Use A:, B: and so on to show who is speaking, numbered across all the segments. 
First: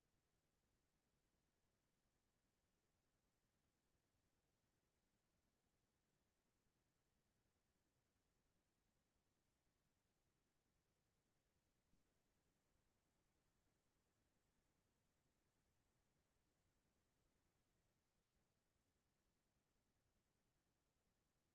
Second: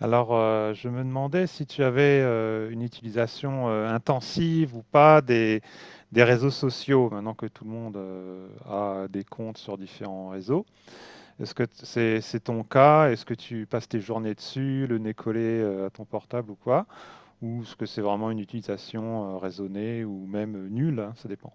A: Alors, je me demandais si tu avais une utilisation intensive ou pas des réseaux sociaux, maintenant que tout le monde a des comptes sur différents réseaux. Est-ce que c'est ton cas? Est-ce que tu passes tes journées dessus, le nez collé à ton portable ou quoi? Ou est-ce que c'est vraiment une utilisation raisonnée ou même nulle, hein, ça dépend.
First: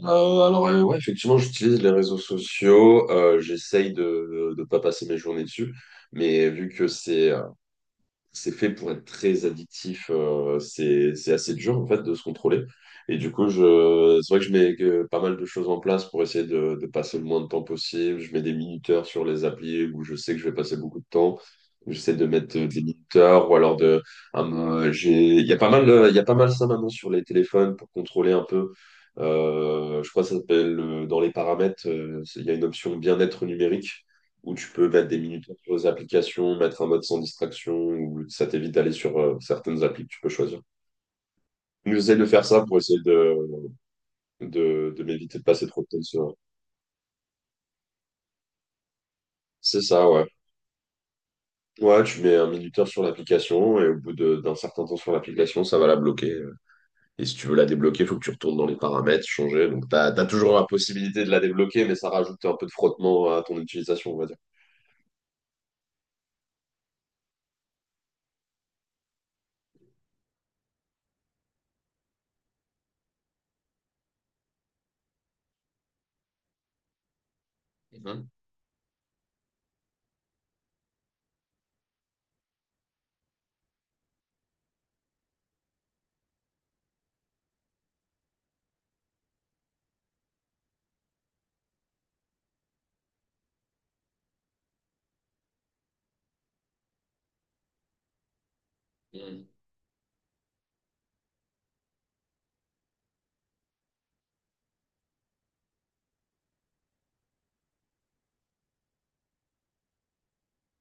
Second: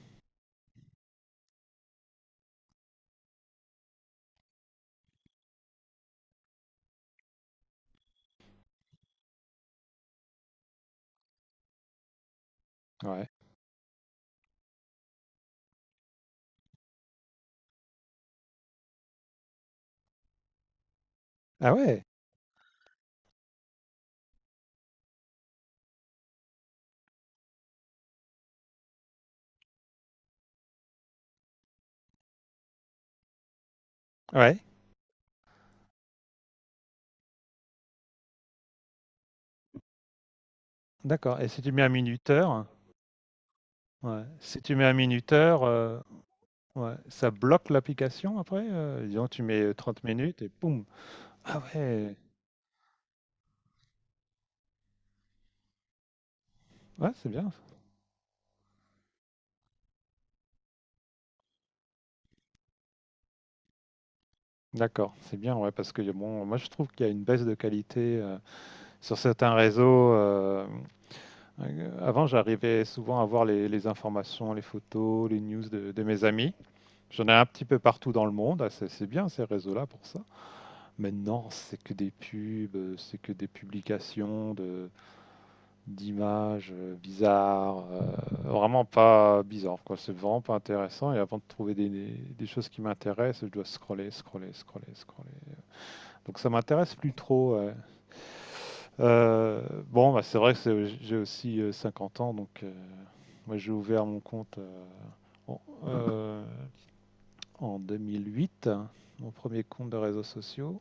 B: Alors, ouais, effectivement, j'utilise les réseaux sociaux. J'essaye de ne pas passer mes journées dessus. Mais vu que c'est fait pour être très addictif. C'est assez dur, en fait, de se contrôler. Et
A: Ouais.
B: du coup, c'est vrai que je mets pas mal de choses en place pour essayer de passer le moins de temps possible. Je mets des minuteurs sur les applis où je sais que je vais passer beaucoup de temps.
A: Ah ouais,
B: J'essaie de mettre des minuteurs ou alors un, euh, j'ai, il y a pas mal ça maintenant sur les téléphones pour contrôler un peu. Je crois que ça s'appelle, dans les paramètres, il y a une option bien-être numérique où
A: ouais,
B: tu peux mettre des minutes sur les applications, mettre un mode sans distraction, ou ça t'évite d'aller sur certaines applis que tu peux choisir.
A: d'accord. Et si tu mets un
B: Donc, j'essaie de faire
A: minuteur,
B: ça pour essayer de,
A: ouais. Si tu mets un
B: de, de m'éviter de
A: minuteur,
B: passer trop de temps sur.
A: ouais, ça bloque l'application après? Disons, tu mets
B: C'est
A: 30
B: ça, ouais.
A: minutes et boum. Ah
B: Ouais,
A: ouais,
B: tu mets un minuteur sur l'application et au bout d'un certain temps sur l'application, ça va la bloquer.
A: ouais,
B: Et
A: c'est
B: si tu
A: bien.
B: veux la débloquer, il faut que tu retournes dans les paramètres, changer. Donc, tu as toujours la possibilité de la débloquer, mais ça rajoute un peu de frottement à ton utilisation, on va dire.
A: D'accord, c'est bien, ouais, parce que bon, moi je trouve qu'il y a une baisse de qualité sur certains réseaux. Avant, j'arrivais souvent à voir les informations, les photos, les news de mes amis. J'en ai un petit peu partout dans
B: Mhm.
A: le monde. Ah, c'est bien ces réseaux-là pour ça. Maintenant, c'est que des pubs, c'est que des publications de, d'images bizarres, vraiment pas bizarre, quoi. C'est vraiment pas intéressant. Et avant de trouver des choses qui m'intéressent, je dois scroller, scroller, scroller, scroller. Donc ça m'intéresse plus trop. Ouais.
B: Mhm.
A: Euh, bon, bah, c'est vrai que j'ai aussi 50 ans, donc moi j'ai ouvert mon compte en, euh, en 2008, hein, mon premier compte de réseaux sociaux,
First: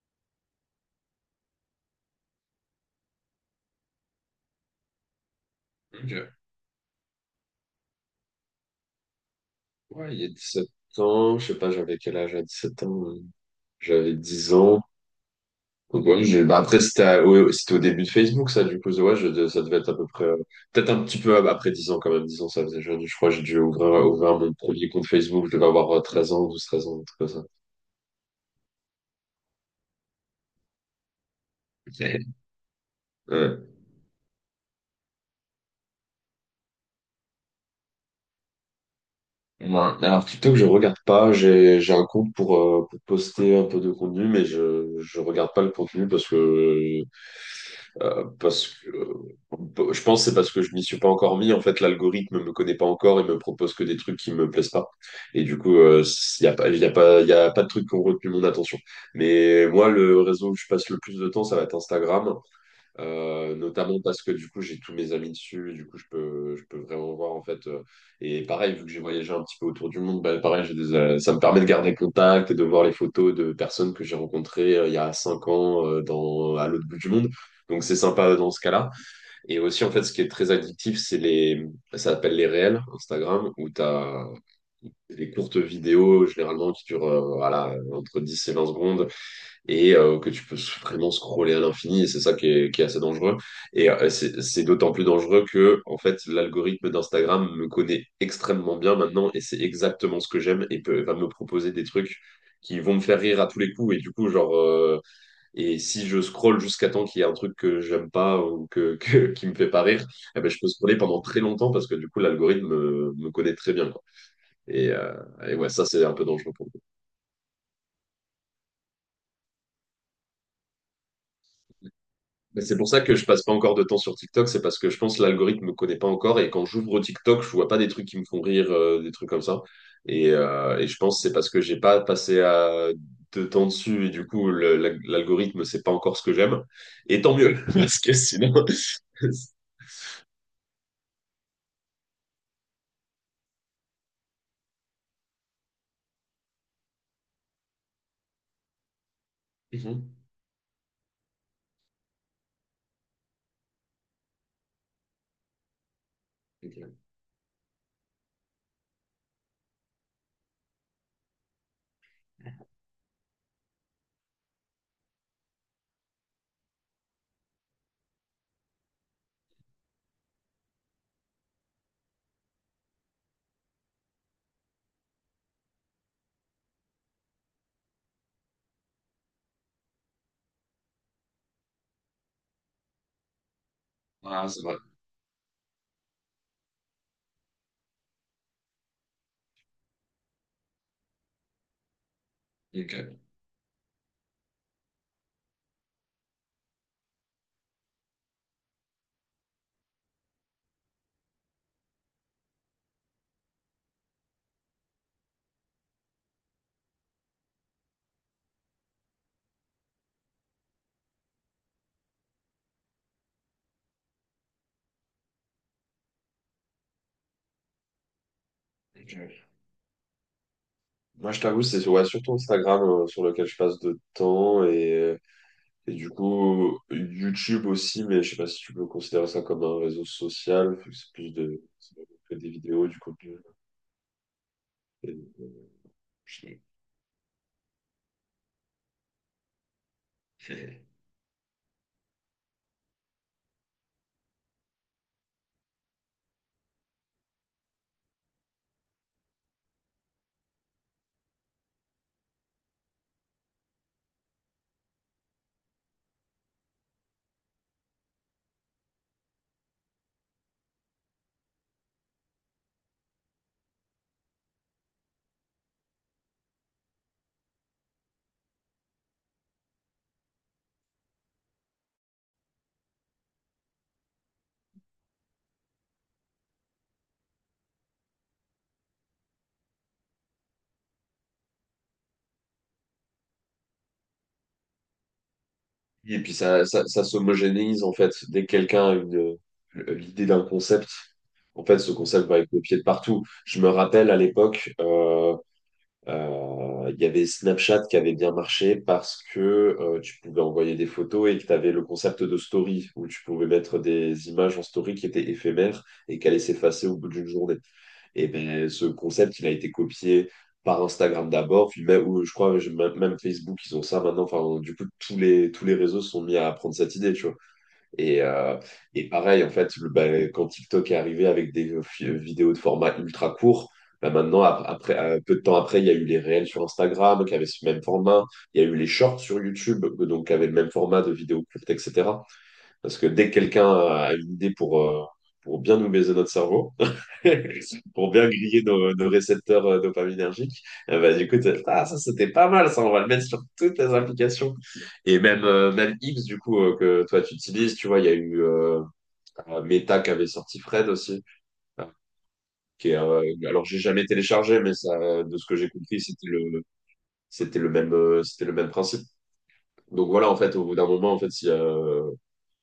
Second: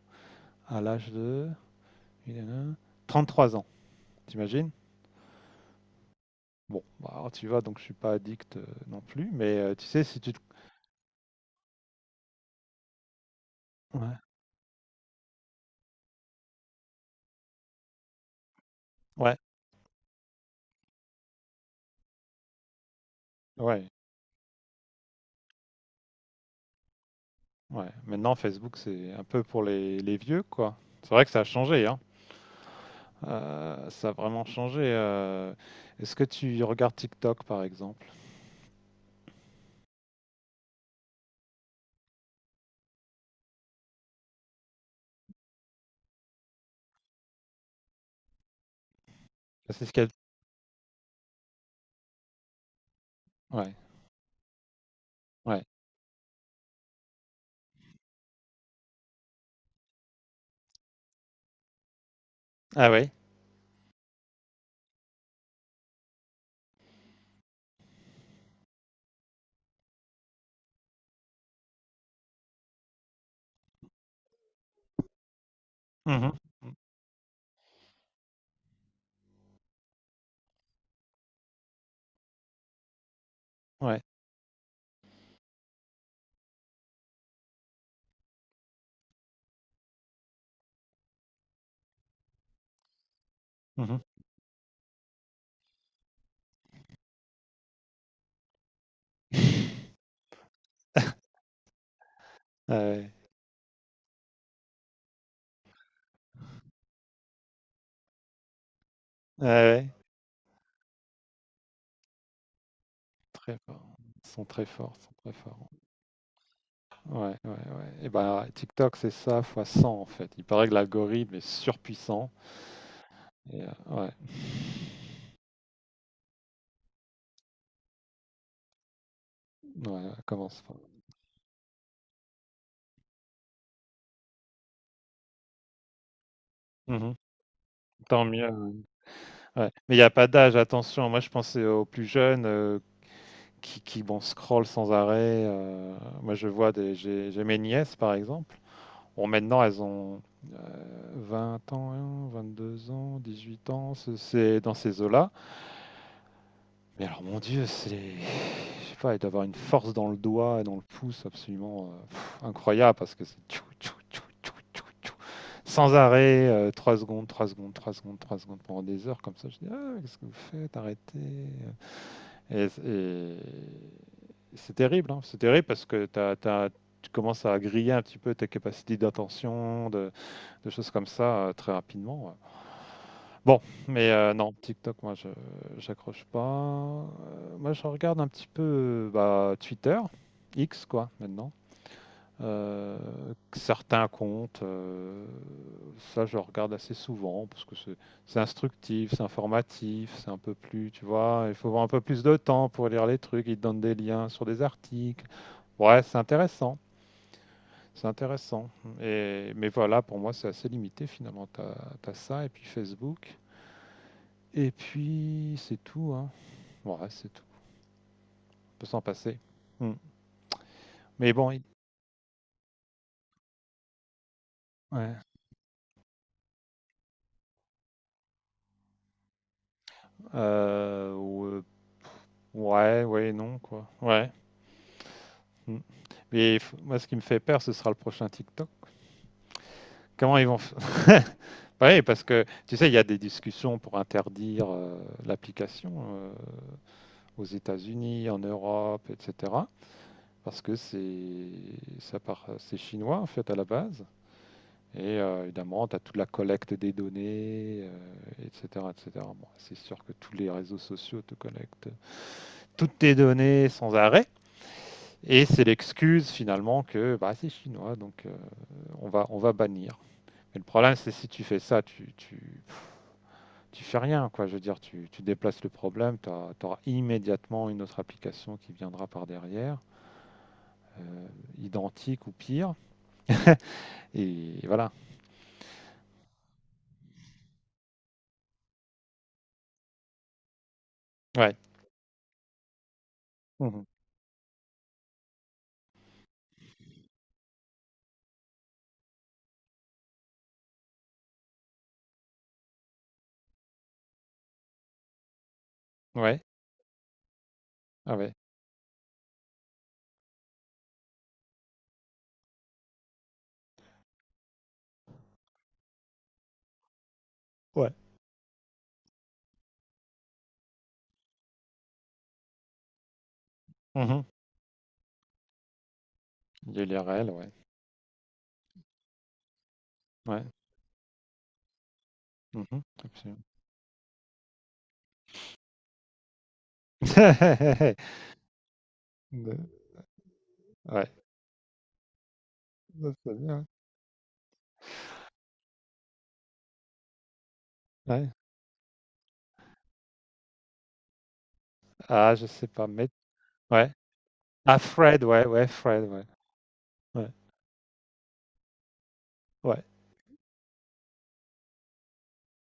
A: à l'âge de 33 ans, t'imagines?
B: OK.
A: Bon, bah, alors tu vois, donc je suis pas addict, non plus, mais tu sais,
B: Ouais,
A: si
B: il y a
A: tu te
B: 17 ans, je sais pas, j'avais quel âge à 7 ans. J'avais
A: ouais,
B: 10 ans. Donc, ouais, bah, après, c'était ouais, ouais, c'était au début de Facebook, ça, du coup, ouais,
A: ouais,
B: ça devait être à peu près, peut-être un petit peu après 10 ans, quand même. 10 ans, ça faisait jeune. Je crois que j'ai dû
A: ouais,
B: ouvrir mon premier compte Facebook. Je devais avoir 13 ans, 12 13 ans, un truc comme ça.
A: ouais. Maintenant, Facebook, c'est un peu pour les vieux, quoi. C'est vrai que ça a changé, hein.
B: Ouais. Ouais.
A: Ça a vraiment changé. Est-ce que tu regardes TikTok, par exemple?
B: Ouais. Alors TikTok, je regarde pas. J'ai un compte pour poster un peu de contenu, mais je regarde pas le contenu parce que euh, parce que
A: C'est ce
B: euh, je
A: qu'il y a.
B: pense que c'est parce que je m'y suis pas encore mis. En fait, l'algorithme me connaît pas encore et me propose
A: Ouais,
B: que des trucs qui me plaisent pas. Et du
A: ouais.
B: coup, il y a pas de trucs qui ont retenu mon attention. Mais moi, le réseau où je passe le plus de temps, ça va être Instagram.
A: Ah oui?
B: Notamment parce que du coup j'ai tous mes amis dessus, du coup je peux, vraiment voir en fait. Et pareil, vu que j'ai voyagé un petit peu autour du monde, bah, pareil, ça me permet de garder contact et de voir les photos de personnes que j'ai rencontrées il y a 5 ans euh,
A: Mmh.
B: dans, à
A: Mmh.
B: l'autre bout du monde. Donc c'est sympa dans ce cas-là. Et aussi en fait ce qui est très addictif, c'est ça s'appelle les réels Instagram, où
A: Ouais.
B: t'as les courtes vidéos généralement qui durent voilà, entre 10 et 20 secondes et que tu peux vraiment scroller à l'infini, et c'est ça qui est assez dangereux. Et
A: Mmh.
B: euh, c'est d'autant plus dangereux que, en fait, l'algorithme d'Instagram me connaît extrêmement bien maintenant, et c'est exactement ce que j'aime, et va me proposer des trucs qui
A: Ah
B: vont me
A: ouais.
B: faire rire à tous les coups, et du coup, genre, et si je scrolle jusqu'à temps qu'il y ait un truc que j'aime pas ou
A: Ouais,
B: qui me fait pas
A: ouais.
B: rire, eh ben, je peux scroller pendant très longtemps parce que du coup, l'algorithme me connaît
A: Très
B: très bien,
A: fort.
B: quoi.
A: Ils sont très
B: Et,
A: forts, ils sont
B: euh,
A: très
B: et ouais,
A: forts.
B: ça, c'est un peu dangereux pour moi.
A: Ouais, ouais, ouais. Et ben TikTok, c'est ça fois 100 en fait. Il paraît que l'algorithme est surpuissant.
B: Mais c'est pour ça que je passe pas
A: Et
B: encore de temps
A: ouais.
B: sur TikTok, c'est parce que je pense que l'algorithme me connaît pas encore et quand j'ouvre TikTok, je vois pas des trucs qui me font rire, des trucs comme ça.
A: Ouais, ouais,
B: Et,
A: commence
B: euh,
A: enfin.
B: et je pense que c'est parce que j'ai pas passé de temps dessus et du coup l'algorithme sait pas encore ce que j'aime.
A: Mmh.
B: Et tant mieux, parce que
A: Tant
B: sinon.
A: mieux. Ouais, mais il y a pas d'âge, attention. Moi, je pensais aux plus jeunes, qui, bon, scrollent sans arrêt, moi, je vois des j'ai mes nièces, par exemple. Bon, maintenant, elles
B: Mhm.
A: ont, heu, 20 ans, 2 ans, 18 ans, ce c'est dans ces eaux-là.
B: OK.
A: Mais alors, mon Dieu, c'est. Je sais pas, et d'avoir une force dans le doigt et dans le pouce absolument pff, incroyable parce que c'est tchou, tchou, tchou, tchou, tchou, tchou, sans arrêt, 3 secondes, 3 secondes, 3 secondes, 3 secondes pendant des heures comme ça. Je dis, ah, qu'est-ce que vous faites? Arrêtez. Et c'est terrible, hein. C'est terrible parce que tu commences à griller un petit peu tes capacités d'attention, de choses comme ça très rapidement. Ouais. Bon, mais
B: Ah,
A: non,
B: c'est vrai.
A: TikTok, moi je j'accroche pas. Moi je regarde un petit peu, bah, Twitter, X quoi maintenant. Heu,
B: OK.
A: certains comptes, ça je regarde assez souvent parce que c'est instructif, c'est informatif, c'est un peu plus, tu vois? Il faut avoir un peu plus de temps pour lire les trucs, ils te donnent des liens sur des articles. Ouais, c'est intéressant mais voilà, pour moi c'est assez limité finalement. Tu as ça et puis Facebook. Et puis c'est tout, hein. Ouais, c'est tout. On peut s'en
B: OK.
A: passer. Mmh.
B: Moi,
A: Mais
B: je
A: bon,
B: t'avoue, c'est ouais, surtout Instagram sur lequel je passe de temps.
A: ouais.
B: Et du coup, YouTube aussi, mais je sais pas si tu peux considérer ça comme un réseau social, vu que
A: Euh, ou- euh,
B: c'est des vidéos, du
A: ouais, ouais,
B: contenu.
A: non, quoi. Ouais.
B: Et,
A: Mmh. Mais il moi, ce qui me fait peur, ce sera le prochain TikTok. Comment ils vont f- Ouais, parce que tu sais, il y a des discussions pour interdire l'application aux États-Unis, en Europe, etc. Parce que c'est ça part, c'est chinois en fait à la base. Et évidemment, tu as toute la collecte des données, etc. etc. Bon, c'est sûr que tous les réseaux sociaux te collectent toutes tes données sans arrêt. Et c'est l'excuse finalement que bah, c'est chinois, donc on va bannir. Mais le problème, c'est si tu fais ça, fais rien, quoi. Je veux dire, tu déplaces le problème, tu auras immédiatement une autre application qui viendra par derrière, euh, identique ou pire. Et voilà.
B: Et puis ça s'homogénéise en fait. Dès que quelqu'un a l'idée d'un concept,
A: Ouais.
B: en fait, ce concept va être copié de partout. Je me
A: Mmh.
B: rappelle à l'époque, il y avait Snapchat qui avait bien marché parce que tu pouvais envoyer des photos et que tu avais le concept de story où tu pouvais mettre des images en story qui étaient éphémères et qui allaient
A: Ouais.
B: s'effacer au bout d'une journée.
A: Ah
B: Et
A: ouais.
B: ben ce concept, il a été copié par Instagram d'abord, puis même, ou je crois même Facebook, ils ont ça maintenant. Enfin, du coup, tous les réseaux sont mis à prendre cette idée, tu vois.
A: Ouais.
B: Et, euh, et pareil, en fait, bah, quand TikTok est arrivé avec des vidéos de format ultra court, bah
A: Mmh.
B: maintenant, après, peu de temps après, il y a eu les réels sur
A: Il y a
B: Instagram
A: l'IRL,
B: qui avaient
A: ouais.
B: ce même format. Il y a eu les shorts sur YouTube, donc qui
A: Ouais.
B: avaient le même format de vidéos courtes, etc.
A: Mmh.
B: Parce que dès que
A: Absolument.
B: quelqu'un a une idée pour bien nous baiser notre cerveau, pour bien griller nos
A: De
B: récepteurs dopaminergiques,
A: ouais.
B: bah, du coup, ah, ça c'était pas mal, ça, on va le
A: Ouais,
B: mettre
A: c'est
B: sur
A: bien,
B: toutes les applications. Et même X, du coup, que toi tu utilises, tu vois, il y
A: ouais.
B: a
A: Ouais.
B: eu Meta qui avait sorti Fred aussi. euh,
A: Ah, je sais pas,
B: Qui est,
A: mais
B: euh, j'ai
A: ouais.
B: jamais téléchargé, mais
A: Ah
B: ça, de ce que j'ai compris,
A: Fred, ouais.
B: c'était
A: Ouais,
B: c'était le même principe.
A: ouais.
B: Donc voilà, en fait, au bout d'un moment, en fait, si,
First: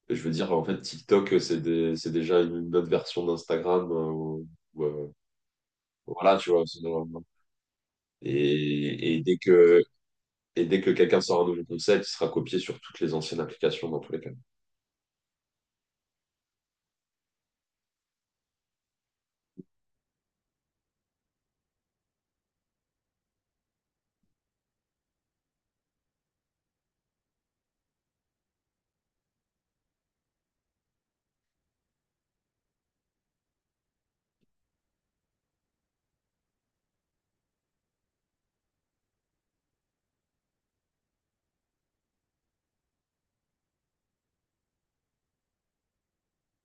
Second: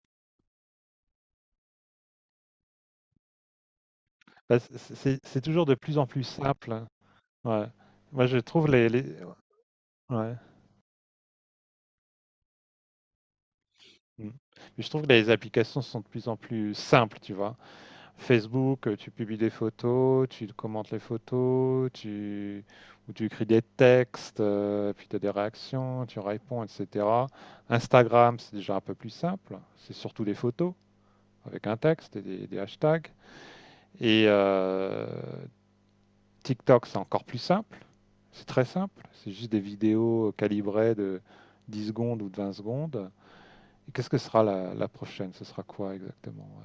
B: et je veux dire, en fait, TikTok, c'est déjà une autre version d'Instagram.
A: Bah, c'est
B: Ou,
A: c'est
B: euh,
A: c'est c'est toujours de plus en plus
B: voilà, tu vois.
A: simple, hein. Ouais. Moi, je trouve les
B: Et, et dès que,
A: ouais.
B: et dès que quelqu'un sort un nouveau concept, il sera copié sur toutes les anciennes applications, dans tous les
A: Mmh.
B: cas.
A: Mais je trouve que les applications sont de plus en plus simples, tu vois? Facebook, tu publies des photos, tu commentes les photos, ou tu écris des textes, puis tu as des réactions, tu réponds, etc. Instagram, c'est déjà un peu plus simple. C'est surtout des photos avec un texte et des hashtags. Et euh, TikTok, c'est encore plus simple. C'est très simple. C'est juste des vidéos calibrées de 10 secondes ou de 20 secondes. Et qu'est-ce que sera la prochaine? Ce sera quoi exactement? Ouais.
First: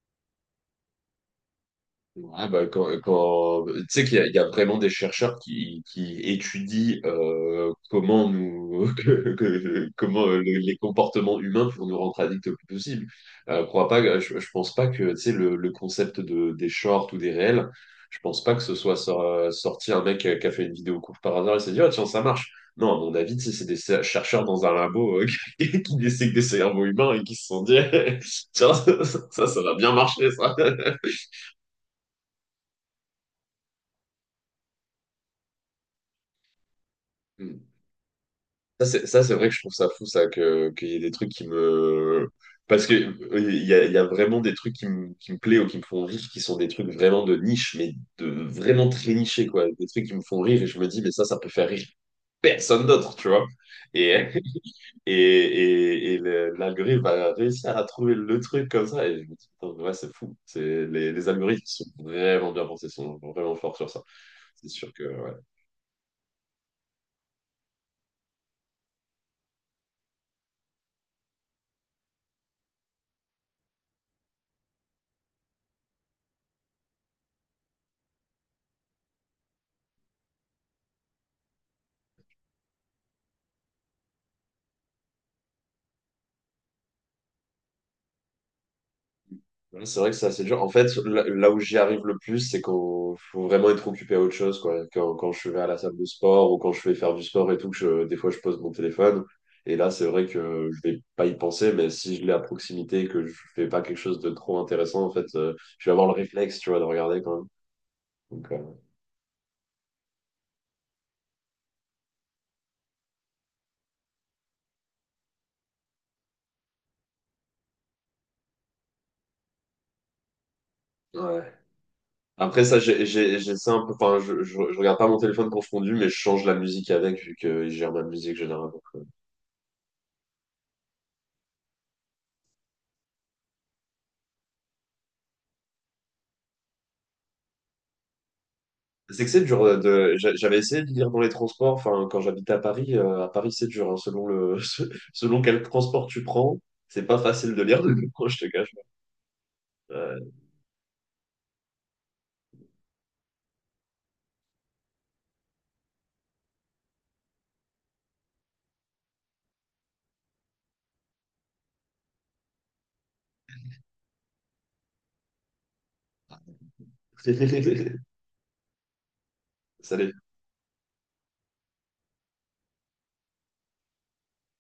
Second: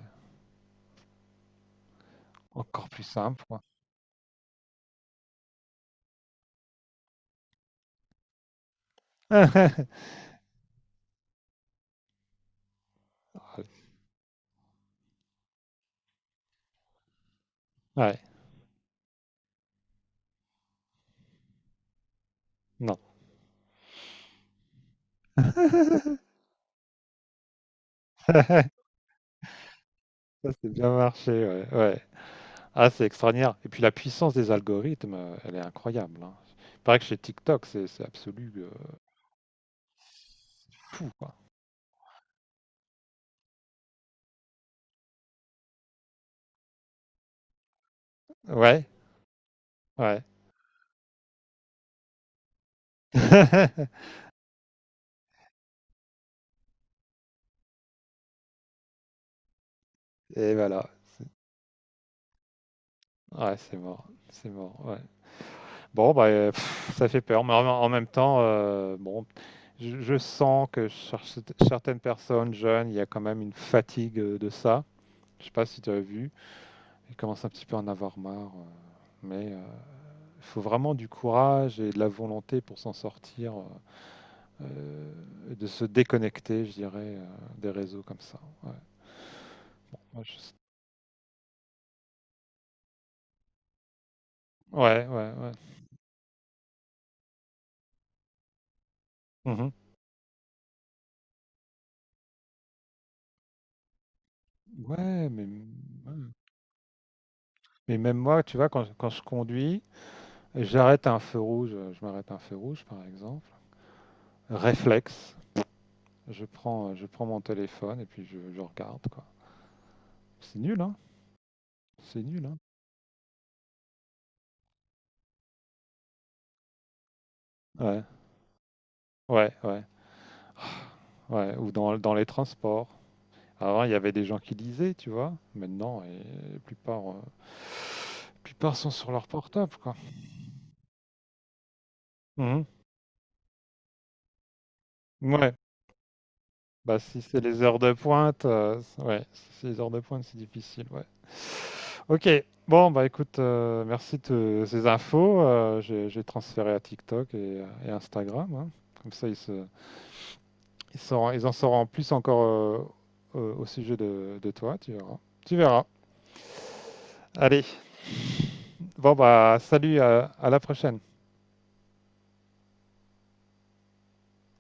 B: Ouais, bah,
A: Encore plus simple, quoi.
B: tu sais qu'il y a vraiment des chercheurs qui étudient comment nous les comportements humains pour nous rendre addicts le plus possible. Crois pas, que- je pense pas que tu sais, le concept des shorts ou des réels,
A: Ouais.
B: je pense pas que ce soit sorti un mec qui a fait une vidéo courte par hasard et s'est dit: Ah, tiens, ça marche. Non,
A: Non.
B: à mon avis, tu sais, c'est des chercheurs dans un labo qui dissèquent des cerveaux humains et qui se sont dit Tiens, ça, ça va bien marcher
A: Ça,
B: ça.
A: c'est bien marché, ouais. Ouais. Ah, c'est extraordinaire. Et puis la puissance des algorithmes, elle est incroyable, hein. Il paraît que chez TikTok, c'est absolu
B: Ça, c'est vrai que je trouve ça fou, ça, qu'il y ait
A: fou,
B: des trucs
A: quoi.
B: qui me... Parce que il y a vraiment des trucs qui me plaisent ou qui me font rire, qui sont des trucs vraiment de niche, mais
A: Ouais,
B: vraiment très nichés, quoi. Des trucs qui me
A: ouais.
B: font rire, et je me dis, mais ça peut faire rire personne d'autre, tu vois. Et, et l'algorithme va réussir à trouver le truc comme ça, et je me dis, putain, ouais, c'est fou.
A: Et
B: C'est,
A: voilà.
B: les, les algorithmes sont vraiment bien pensés, sont
A: Ouais,
B: vraiment forts
A: c'est
B: sur ça.
A: mort. C'est
B: C'est
A: mort,
B: sûr
A: ouais.
B: que ouais.
A: Bon, bah, pff, ça fait peur, mais en même temps, bon, je sens que certaines personnes jeunes, il y a quand même une fatigue de ça. Je sais pas si tu as vu. Ils commencent un petit peu à en avoir marre, mais Il faut vraiment du courage et de la volonté pour s'en sortir, et de se déconnecter, je dirais, des réseaux comme ça. Ouais,
B: Ouais,
A: bon,
B: c'est vrai que
A: moi,
B: c'est assez dur. En fait, là où j'y arrive le plus, c'est qu'on faut vraiment être occupé à autre chose, quoi.
A: ouais,
B: Quand,
A: ouais.
B: quand je
A: Ouais.
B: vais à la salle de sport ou quand je vais faire du sport et tout, que des fois je pose mon téléphone.
A: Mhm.
B: Et là, c'est vrai que je vais pas y penser, mais si je l'ai à proximité et que je fais pas quelque chose de trop intéressant, en fait,
A: Ouais, mais,
B: je vais avoir le réflexe, tu vois, de regarder quand même.
A: mais même moi,
B: Donc,
A: tu vois, quand je conduis, j'arrête à un feu rouge, je m'arrête à un feu rouge, par exemple. Réflexe, je prends mon téléphone et puis je regarde, quoi. C'est nul, hein?
B: ouais.
A: C'est nul, hein?
B: Après ça, j'ai ça un peu. Enfin, je regarde pas mon téléphone quand je conduis, mais je change la musique avec, vu que je gère
A: Ouais,
B: ma musique généralement.
A: ouais, ouais, ouais. Ou dans les transports. Avant, il y avait des gens qui lisaient, tu vois. Maintenant, la plupart sont sur
B: C'est
A: leur
B: que c'est dur
A: portable,
B: euh,
A: quoi.
B: de. j'a- J'avais essayé de lire dans les transports. Enfin, quand j'habitais à
A: Mhm.
B: Paris, à Paris, c'est dur, hein, selon
A: Ouais.
B: quel transport tu prends,
A: Bah,
B: c'est pas
A: si c'est
B: facile
A: les
B: de
A: heures
B: lire.
A: de
B: Je
A: pointe,
B: te cache
A: ouais, si c'est les heures de pointe,
B: pas.
A: c'est difficile, ouais. Ok. Bon, bah, écoute, merci de ces infos. J'ai transféré à TikTok et Instagram, hein. Comme ça, ils en sauront plus encore au sujet de toi, tu verras. Tu verras. Allez.
B: Ouais.
A: Bon, bah,
B: Ça
A: salut,
B: l'est
A: à la prochaine.